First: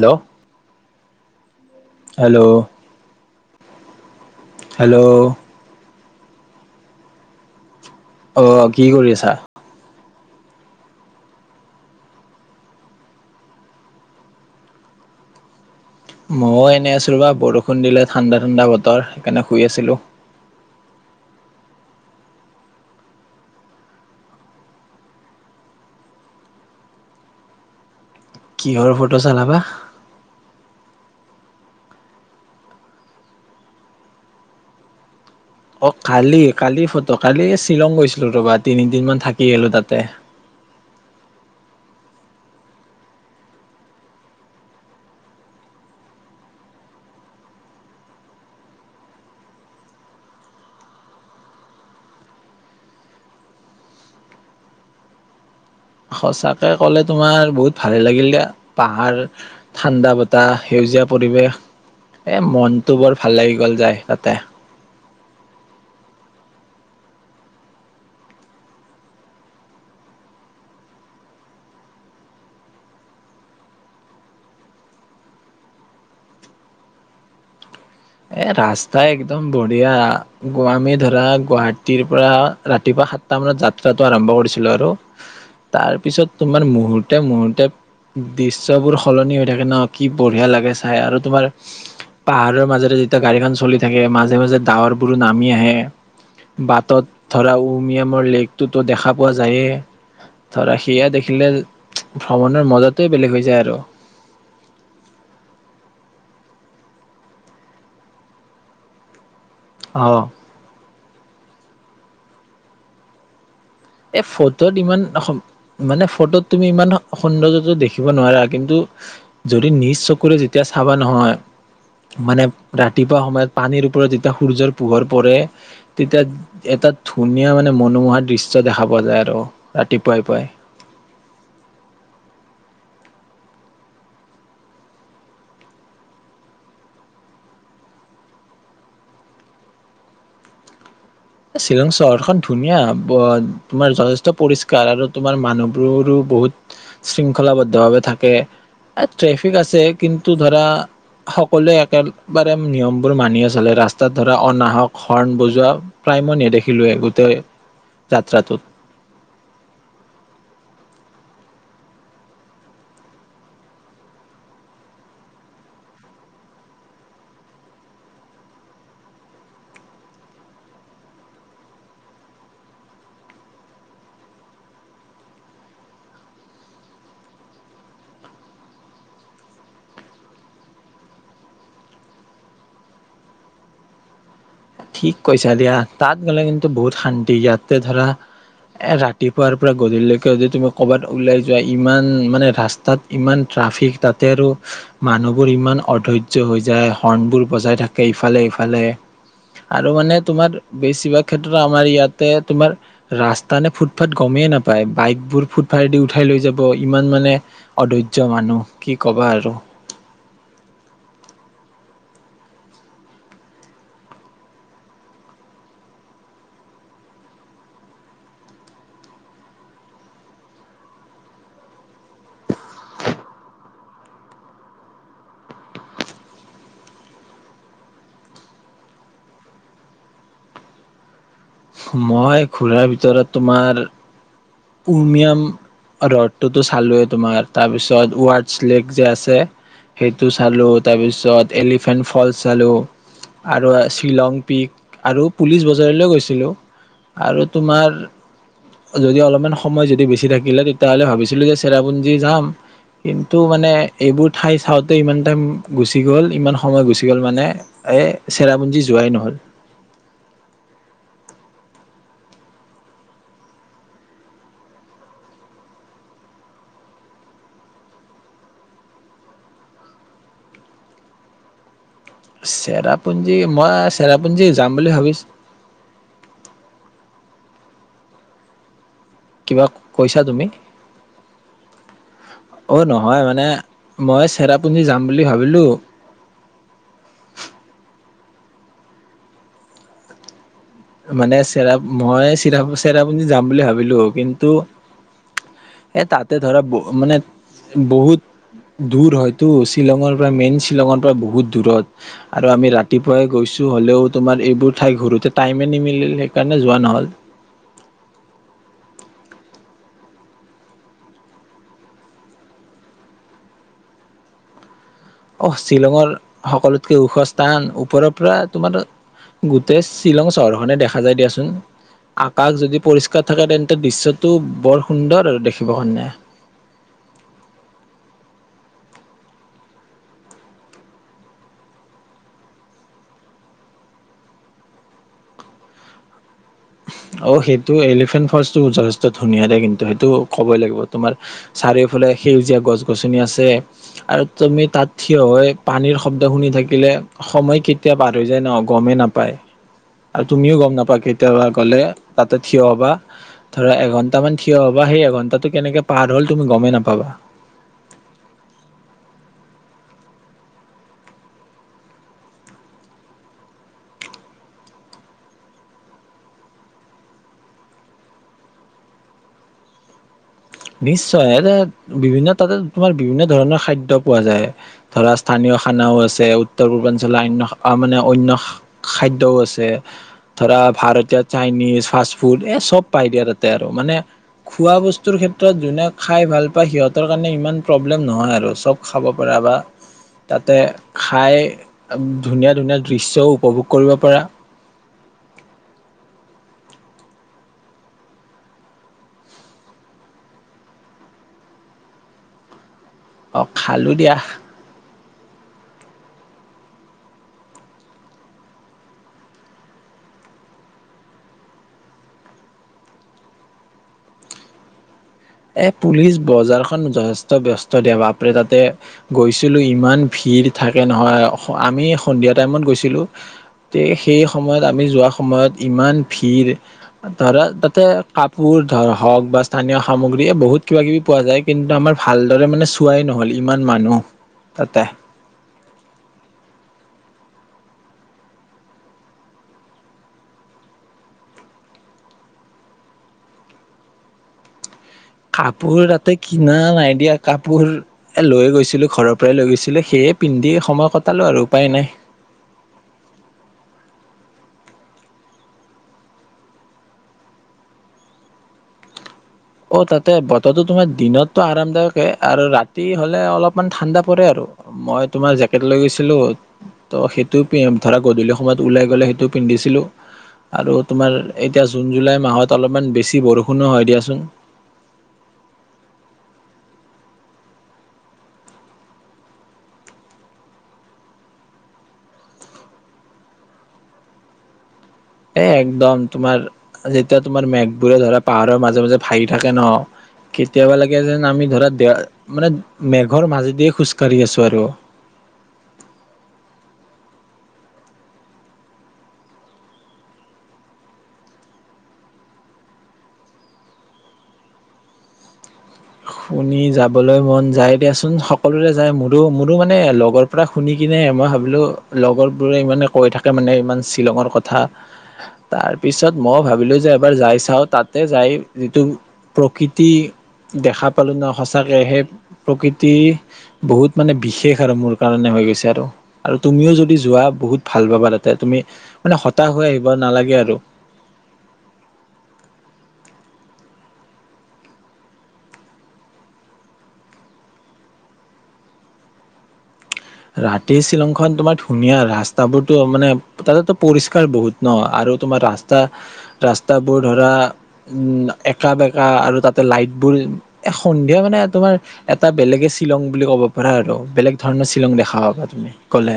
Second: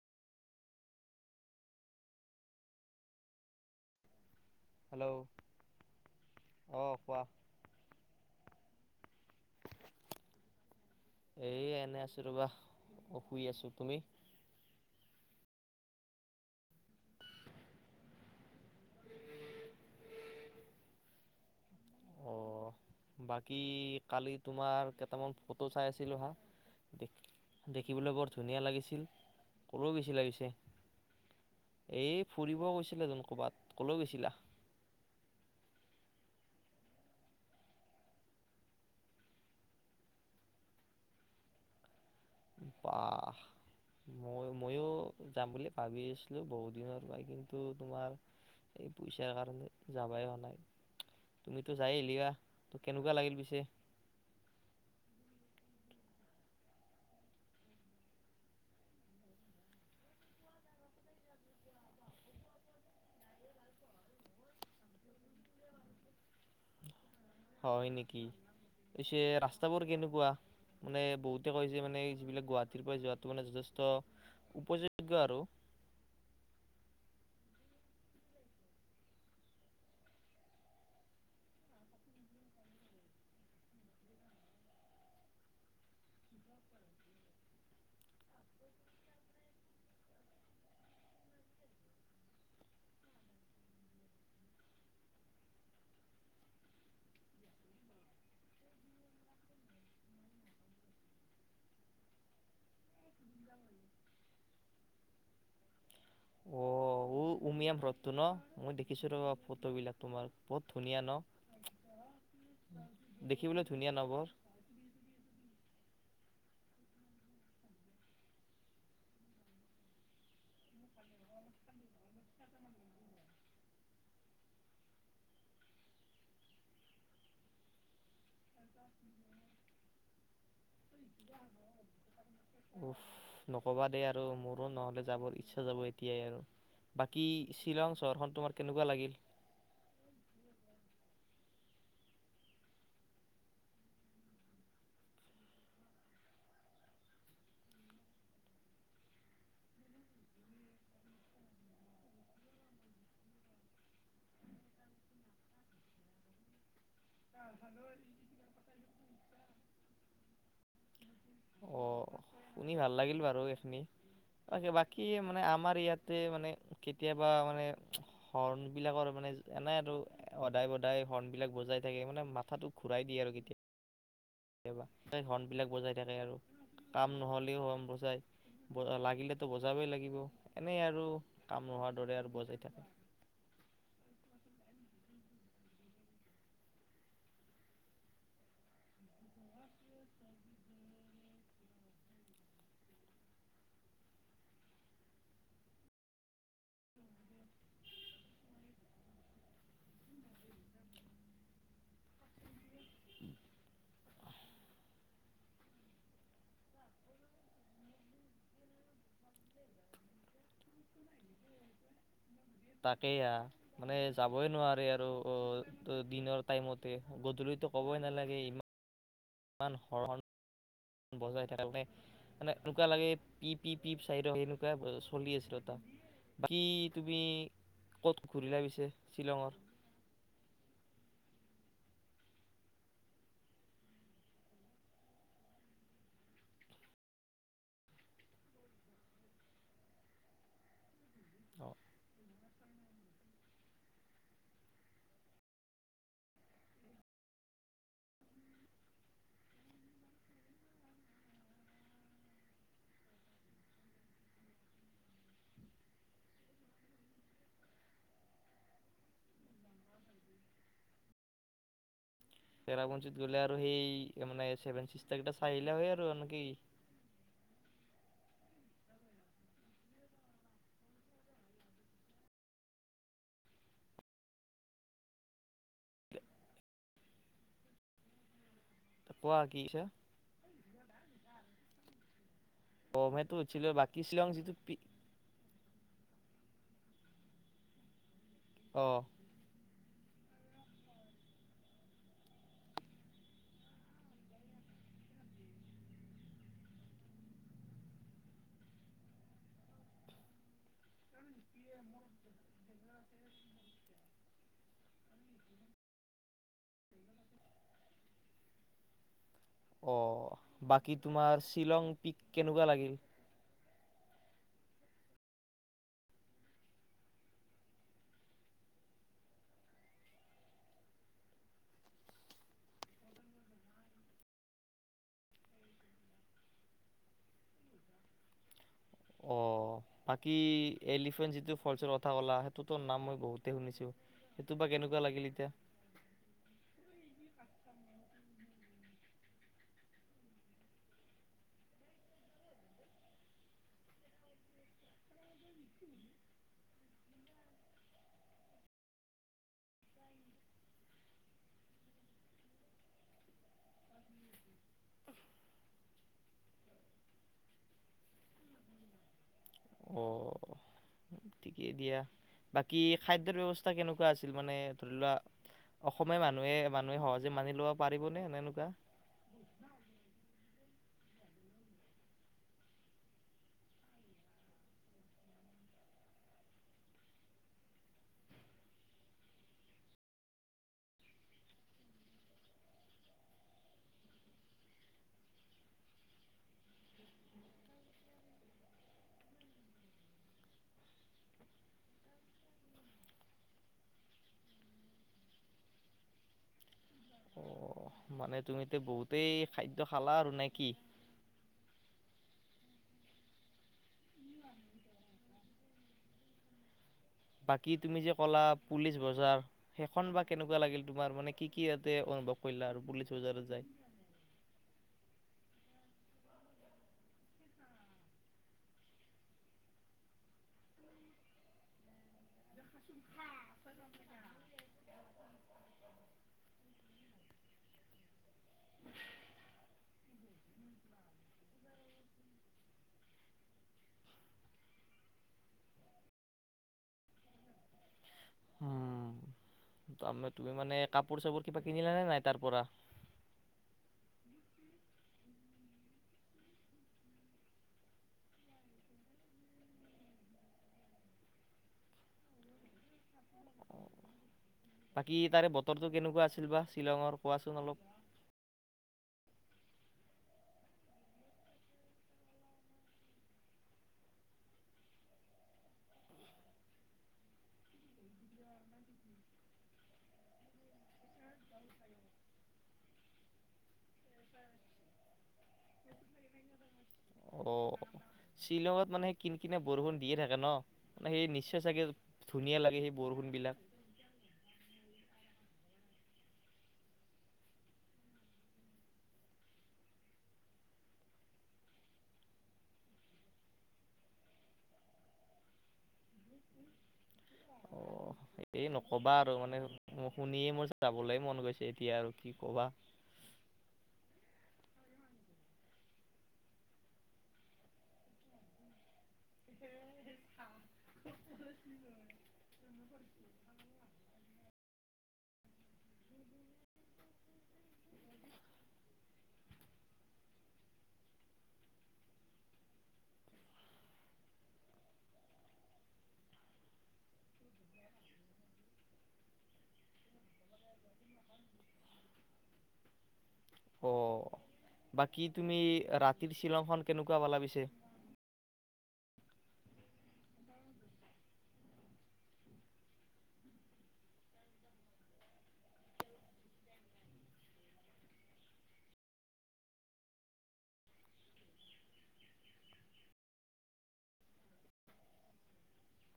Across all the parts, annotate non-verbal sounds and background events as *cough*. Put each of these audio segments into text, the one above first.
Hello hello hello অঁ কোৱা *unintelligible* অ কি কৰি আছে? যাক এ এনে আছো ৰবা অশুই আছো তুমি? মইয়ওো এনেই আছো ৰবা বৰষুণ দিলে ঠাণ্ডা ঠাণ্ডা বতৰ, সেইকাৰণে শুই আছিলো। অ বাকী কালি তোমাৰ কেইটামান ফটো চাই আছিলো হা, দে- দেখিবলৈ বৰ ধুনীয়া কিহৰ লাগিছিল ফটো চালা বা? ক'লেও বেছি লাগিছে এই ফুৰিব গৈছিলেটোন ক'ৰবাত কলৈ গৈছিলা? অ কালি কালি ফটো কালি শ্বিলং গৈছিলো ৰ'বা তিনিদিনমান থাকি আহিলো তাতে বাহ! মই ময়ো যাম বুলি ভাবি আছিলো বহুত দিনৰ পৰা কিন্তু তোমাৰ, এই পইচাৰ কাৰণে যাবাই হোৱা নাই। তুমিতো যাই আহিলিএ ত কেনেকুৱা লাগিল পিছে? সঁচাকে কলে তোমাৰ বহুত ভাল লাগিল দিয়া। পাহাৰ, ঠাণ্ডা বতাহ, সেউজীয়া পৰিৱেশ, এ মনটো বৰ ভাল লাগি গল যায় তাতে। হয় নেকি। পছে ৰাস্তাবোৰ কেনেকুৱা? মানে বহুতে কৈছে মানে যিবিলাক গুৱাহাটীৰ পৰা যোৱাটো মানে যথেষ্ট উপযোগ্য আৰু। এ ৰাস্তা একদম বঢ়িয়া। *unintelligible* আমি ধৰা গুৱাহাটীৰ পৰা ৰাতিপুৱা সাতটা মানত যাত্ৰাটো আৰম্ভ কৰিছিলো আৰু তাৰ পিছত তোমাৰ মুহূুৰ্ত মুহুৰ্ত দৃশ্্যবোৰ সলনি হৈ থাকে ন? কি বঢ়িয়া লাগে চাই আৰু তোমাৰ পাহাৰৰ মাজত যেতিয়া গাড়ীখন চলি থাকে, মাজে মাজে ডাৱৰ বোৰো নামি আহে। বাটত ধৰা উমিয়ামৰ লেকটোতো দেখা পোৱা যায়েই। ধৰা সেয়া দেখিলে ভ্ৰমণৰ মজাতোৱে বেলেগ হৈ যায় আৰু। অ উমিয়াম হ্ৰদটো ন? মই দেখিছো ফটোবিলাক অ তোমাৰ। বহুত ধুনীয়া ন? দেখিবলৈ ধুনীয়া ন এ বৰ ফটোত ইমান অসম মানে ফটোত তুমি ইমান সৌন্দৰ্যতো দেখিব নোৱাৰা। কিন্তু--যদি নিজ চকুৰে যেতিয়া চাবা নহয়? মানে ৰাতিপুৱা সময়ত পানীৰ ওপৰত যেতিয়া সূৰ্যৰ পোহৰ পৰে। তেতিয়া এটা ধুনীয়া মানে মনোমোহা দৃষ্টি উ্চ দেখা পোৱা যায় আৰু ৰাতিপুৱাইপুৱাই। উফ নকবা দেেই আৰু মোৰো নহলে যাবৰ ইচ্ছা যাব এতিয়াই আৰু। বাকী শ্বিলং চহৰখন তোমাৰ কেনেকুৱা লাগিল? শ্বিলং চহৰখন ধুনীয়া। তোমাৰ যথেষ্ট পৰিষ্কাৰ আৰু তোমাৰ মানুহবোৰো বহুত শৃংখলাবদ্ধভাৱে থাকে। ট্ৰেফিক আছে কিন্তু ধৰা সকলোৱে একেবাৰে নিয়মবোৰ মানি চলে। ৰাস্তাত ধৰা অনাহক হৰ্ণ বজোৱা প্ৰায় মই নেদেখিলোৱে গোটেই যাত্ৰাটোত। অ শুনি ভাল লাগিল বাৰু এইখিনি। বাকী মানে আমাৰ ইয়াতে মানে কেতিয়াবা মানে হৰ্ণ বিলাকৰ মানে এনেই আৰু সদায় সদায় হৰ্ণবলাক বজাই থাকে মানে মাথাটো ঘূৰাই দিয়ে আৰু কেতিয়া কেতিয়াবা হৰ্ণবিলাক বজাই থাকে আৰু। কাম নহলেও হণ বজাই। লাগিলেতো বজাবই লাগিব এনেই আৰু কাম নোহোৱাৰ দৰে আৰু বজাই থাকে। ঠিক কৈছা দিয়া। তাত গ'লে কিন্তু বহুত শান্তি ইয়াতে ধৰা এ ৰাতিপুৱাৰ পৰা গধূলিকে যদি তুমি কৰ'বাত ওলাই যোৱা ইমান মানে ৰাস্তাত ইমান ট্ৰাফিক তাতে আৰু মানুহবোৰ ইমান অধৰ্য্য হৈ যায় হৰ্ণবোৰ বজাই থাকে ইফালে ইফালে। আৰু মানে তোমাৰ বেছিভাগ ক্ষেত্ৰত আমাৰ ইয়াতে তোমাৰ ৰাস্তা নে ফুটফাথ গমেই নাপায়, বাইকবোৰ ফুটফাথদি উঠাই লৈ যাব ইমান মানে অধৈৰ্য মানুহ কি কবা আৰু। তাকেই আহ। মানে যাবই নোৱাৰে আৰু অ' দিনৰ টাইমতে গধূলিটো ক'বই নালাগে ইমান ই হৰ বজাই থাকোনে এনেকুৱা লাগে পি-পি-পি চাইড সনেকুৱাই চলি আছিল ত কি তুমি ক'ত ঘূৰিল পিছে শ্বিলঙৰ? মই ঘুৰাৰ ভিতৰত তোমাৰ উমিয়াম ৰদটোতো চালোয়ে তোমাৰ, তাৰপিছত ৱডছ লেক যে আছে? সেইটো চালো তাৰপিছত তাৰছত এলিফেন্ট ফলচ চালোঁ। আৰু শ্বিলং পিক আৰু পুলিচ বজাৰলৈ গৈছিলোঁ আৰু তোমাৰ যদি অলপমান সময় যদি বেছি থাকিলে তেতিয়া হ'লে ভাবিছিলো যে চেৰাপুঞ্জি যাম। কিন্তু মানে এইবোৰ ঠাই চাওঁতে ইমান টাইম গুচি গ'ল, ইমান সময় গুচি গ'ল মানে এ চেৰাপুঞ্জি যোৱাই নহল। চেৰাপুঞ্জীত গ'লে আৰু সেই মানে চেভেন চিছতাৰ চাই আহিলে হয় আৰু কি? চেৰাপুঞ্জী মই চেৰাপুঞ্জী যাম বুলি ভাবিছো কোৱা কি কিবা কৈছা তুমি? অ' নহয় সেইটো মানে। হৈছিলে বাকী মই শ্বিলং যিটো পি চেৰাপুঞ্জী যাম বুলি ভাবিলো অ' মানে চে মই চি চেৰাপুঞ্জী যাম বুলি ভাবিলো। কিন্তু এ তাতে ধৰা মানে বহুত দূৰ হয়তো? শ্বিলঙৰ পৰা মেইন শ্বিলঙৰ পৰা বহুত দূৰত আৰু আমি ৰাতিপুৱাই গৈছো হলেও তোমাৰ এইবোৰ ঠাই ঘূৰোঁতে টাইমে নিমিল সেইকাৰণে যোৱা নহ'ল। অ' বাকী তোমাৰ শ্বিলং পিক কেনেকুৱা লাগিল? আহ! শ্বিলঙৰ সকলোতকে ওখ স্থান, ওপৰৰ পৰা তোমাৰ গোটেই শ্বিলং চহৰখনে দেখা যায় দিয়াচোন। আকাশ যদি পৰিষ্কাৰ থাকে তেন্তে দৃশ্যটো বৰ সুন্দৰ আৰু দেখিব কাৰনে। অ' বাকী এলিফেন্ট যিটো ফলচৰ কথা ক'লা সেইটোতো নাম মই বহুতে শুনিছো। সেইটো বা কেনেকুৱা লাগিল এতিয়া? অ' সেইটো এলিফেণ্ট ফচটো যথেষ্ট ধুনীয়া দেই কিন্তু সেইটো ক'বই লাগিব। তোমাৰ চাৰিওফালে সেউজীয়া গছ গছনি আছে। আৰু তুমি তাত থিয় হৈ পানীৰ শব্দ শুনি থাকিলে সময় কেতিয়া পাৰ হৈ যায় ন গমেই নাপায়। আৰু তুমিও গম নাপা কেতিয়াবা গ'লে তাতে থিয় হবা ধৰা এঘণ্টা মান থিয় হবা সেই এঘন্টাটো কেনেকে পাৰ হল তুমি গমেই নাপাবা। এ দিয়া। বাকী খাদ্যৰ ব্য়ৱস্থা কেনেকুৱা আছিল? মানে ধৰি লোৱা অসমীয়া মানুহে মানুহে সহজে মানি লব পাৰিবনেে এনেকুৱা? নিশ্চয়! বিভিন্ন তাতে তোমাৰ বিভিন্ন ধৰণৰ খাদ্যয় পোৱা যায় ধৰা স্থানীয় খানাও আছে। উত্তৰ পূৰ্বাঞ্চলৰ অন্য মানে অন্য খাদ্যও আছে। ধৰা ভাৰতীয় চাইনিজ ফাষ্ট ফুড এই চব পাই দিয়া তাতে আৰু। মানে খোৱা বস্তুৰ ক্ষেত্ৰত সত যোনে খাই ভাল পায় সিহঁতৰ কাৰণে ইমান প্ৰব্লেম নহয় আৰু চব খাব পাবা তাতে খাই ধুনীয়া ধুনীয়া দৃশ্যও উপভোগ কৰিব পাৰা। অ' মানে তুমিতে বহুতেই খাদ্য খালা আৰু নে কি? অ' খালোঁ দিয়া। বাকী তুমি যে ক'লা পুলিচ বজাৰ সেইখন বা কেনেকুৱা লাগিল তোমাৰ? মানে কি কি ইয়াতে অনুভৱ কৰিলা আৰু পুলিচ বজাৰত যায়? এই পুলিচ বজাৰখন যথেষ্ট ব্যস্ত বাপৰে তাতে গৈছিলোঁ ইমান ভিৰ থাকে নহয়! আমি সন্ধিয়া টাইমত গৈছিলোঁ তে সেই সময়ত আমি যোৱা সময়ত ইমান ভিৰ ধৰা তাতে কাপোৰ ধৰ হওক বা স্থানীয় সামগ্ৰীযে বহুত কিবা কিবি পোৱা যায়। কিন্তু আমাৰ ভালদৰে মানে চোৱাই নহ'ল ইমান মানুহ তাতে। তাৰে তুমি মানে কাপোৰ চাপোৰ কিবা কিনিলানে নাই তাৰ পৰা। কাপোৰ তাতে কিনা নাই দিয়া কাপোৰ লৈ গৈছিলো ঘৰৰ পৰাই লৈ গৈছিলো সেয়ে পিন্ধি সময় কটালো আৰু উপায় নাই। বাকী তাৰে বতৰটো কেনেকুৱা আছিল বা শ্বিলঙৰ কোৱাচোন অলপ। অ' তাতে বতৰটো তোমাৰ দিনততটো আৰামদায়কে আৰু ৰাতি হ'লে অলপমান ঠাণ্ডা পৰে আৰু মই তোমাৰ জেকেট লৈ গৈছিলোঁ তো সেইটো ধৰা গধূলি সময়ত ওলাই গ'লে সেইটো পিন্ধিছিলোঁ আৰু তোমাৰ এতিয়া জুন জুলাই মাহত অলপমান বেছি বৰষুণো হয় দিয়াচোন। অ' শ্বিলঙত মানে সেই কিন কিনিয়া বৰষুণ দিয়ে থাকে ন, মানে সেই নিছে চাগে ধুনীয়া লাগে সেই বৰষুণ বিলাক। এ একদম তোমাৰ যেতিয়া তোমাৰ মেঘবোৰে ধৰা পাহাৰৰ মাজে মাজে ভাহি থাকে ন কেতিয়াবা লাগে যেন আমি ধৰা দে মানে মেঘৰ মাজেদিয়ে খোজকাঢ়ি আছো আৰু অ' এই নকবা আৰু মানে শুনিয়ে মোৰ যাবলৈ মন গৈছে এতিয়া আৰু কি ক'বা। শুনি যাবলৈ মন যায় দিয়াচোন সকলোৰে যায় মোৰ। ত মোৰো মানে লগৰ পৰা শুনি কিনে মই ভাবিলো লগৰ বোৰে ইমানে। কৈ থাকে মানে ইমান শ্বিলঙৰ কথা তাৰপিছত মইও ভাবিলো যে এবাৰ যাই চাওঁ তাতে যাই যিটো প্ৰকৃতি দেখা। পালো ন সঁচাকে সেই প্ৰকৃতি বহুত মানে বিশেষ আৰু মোৰ কাৰণে হৈ গৈছে আৰু আৰু তুমিও যদি যোৱা বহুত ভাল পাবা তাতে তুমি মানে হতাশ হৈ আহিব নালাগে আৰু। অ' বাকী তুমি ৰাতিৰ শ্বিলংখন কেনেকুৱা পালা পিছে? ৰাতিৰ শ্বিলংখন তোমাৰ ধুনীয়া ৰাস্তাবোৰতো মানে তাতে তু পৰিষ্কাৰ বহুত ন আৰু তোমাৰ ৰাস্তা ৰাস্তাবোৰ ধৰা উম একা বেকা আৰু তাতে লাইট বোৰ এ সন্ধিয়া মানে তোমাৰ এটা বেলেগে শ্বিলং বুলি ক'ব পাৰা আৰু বেলেগ ধৰণৰ। শ্বিলং দেখা পাবা তুমি গলে।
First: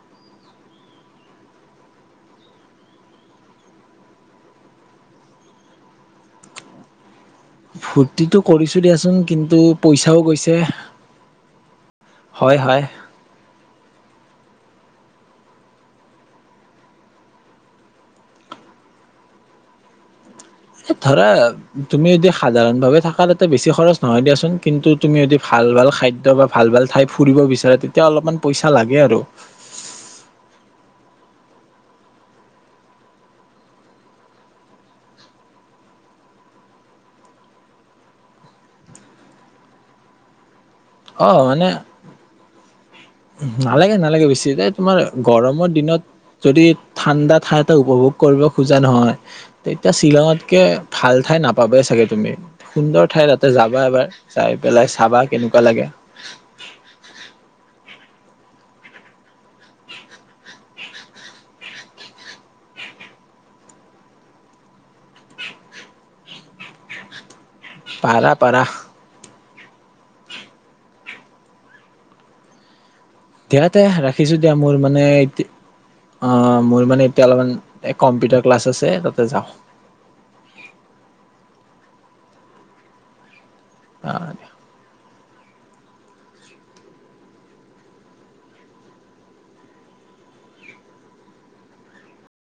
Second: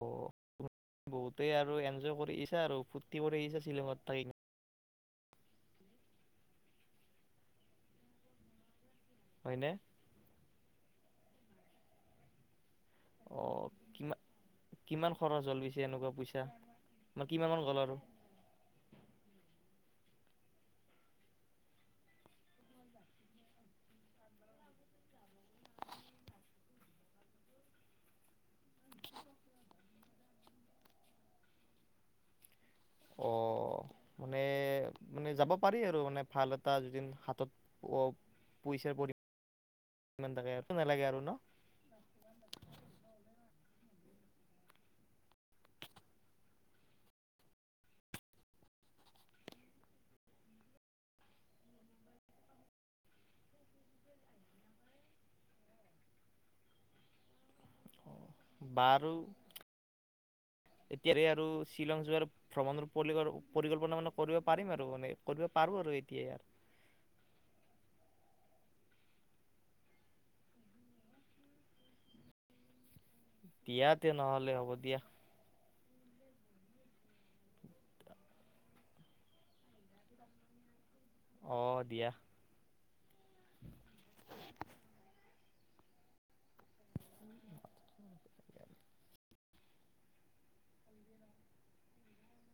অ' তুমি বহুতেই আৰু এনজয় কৰি আহিছা আৰু ফূুৰ্তি কৰি আহিছা চাগে চিলঙত থাকি। ফূৰ্তিটো কৰিছো। দিয়াচোন কিন্তু হয়নে? পইছাও গৈছে। হয় হয় অ' কি কিমান খৰচ হ'ল পিছে এনেকুৱা ‍ পইছা, কিমান মান গ'ল আৰু? এ ধৰা তুমি যদি সাধাৰণ ভাৱে থাকা তাতে বেছি খৰচ নহয় দিয়াচোন কিন্তু তুমি যদি ভাল ভাল খাদ্য বা ভাল ভাল ঠাই ফুৰিব বিচাৰো তেতিয়া অলপমান পইচা লাগে আৰু। অ মানে মানে যাব পাৰি আৰু মানে ভাল এটা এদিন হাতত অ পইচাৰ পৰি। অহ মানে নালাগে নালাগে বেছি এই তোমাৰ গৰমৰ দিনত যদি ঠাণ্ডা ঠাই এটা উপভোগ কৰিব খোজা নহয় তেতিয়া শ্বিলঙতকে ভাল ঠাই নাপাবাই চাগে তুমি, সুন্দৰ ঠাই তাতে যাবা এবাৰ চাই পেলাই চাবা কেনেকুৱা লাগে। বাৰু এতিয়া আৰু শ্বিলং যোৱাৰ ভ্ৰমণৰ পৰি পৰিকল্পনা মানে কৰিব পাৰিম আৰু মানে কৰিব পাৰো আৰু এতিয়া। পাৰা পাৰা দিয়া তে ৰাখিছো দিয়া মোৰ মানে আহ মোৰ মানে এতিয়া অলপমান কম্পিউটাৰ ক্লাছ আছে তাতে যাওঁ। অ দিয়া। *unintelligible*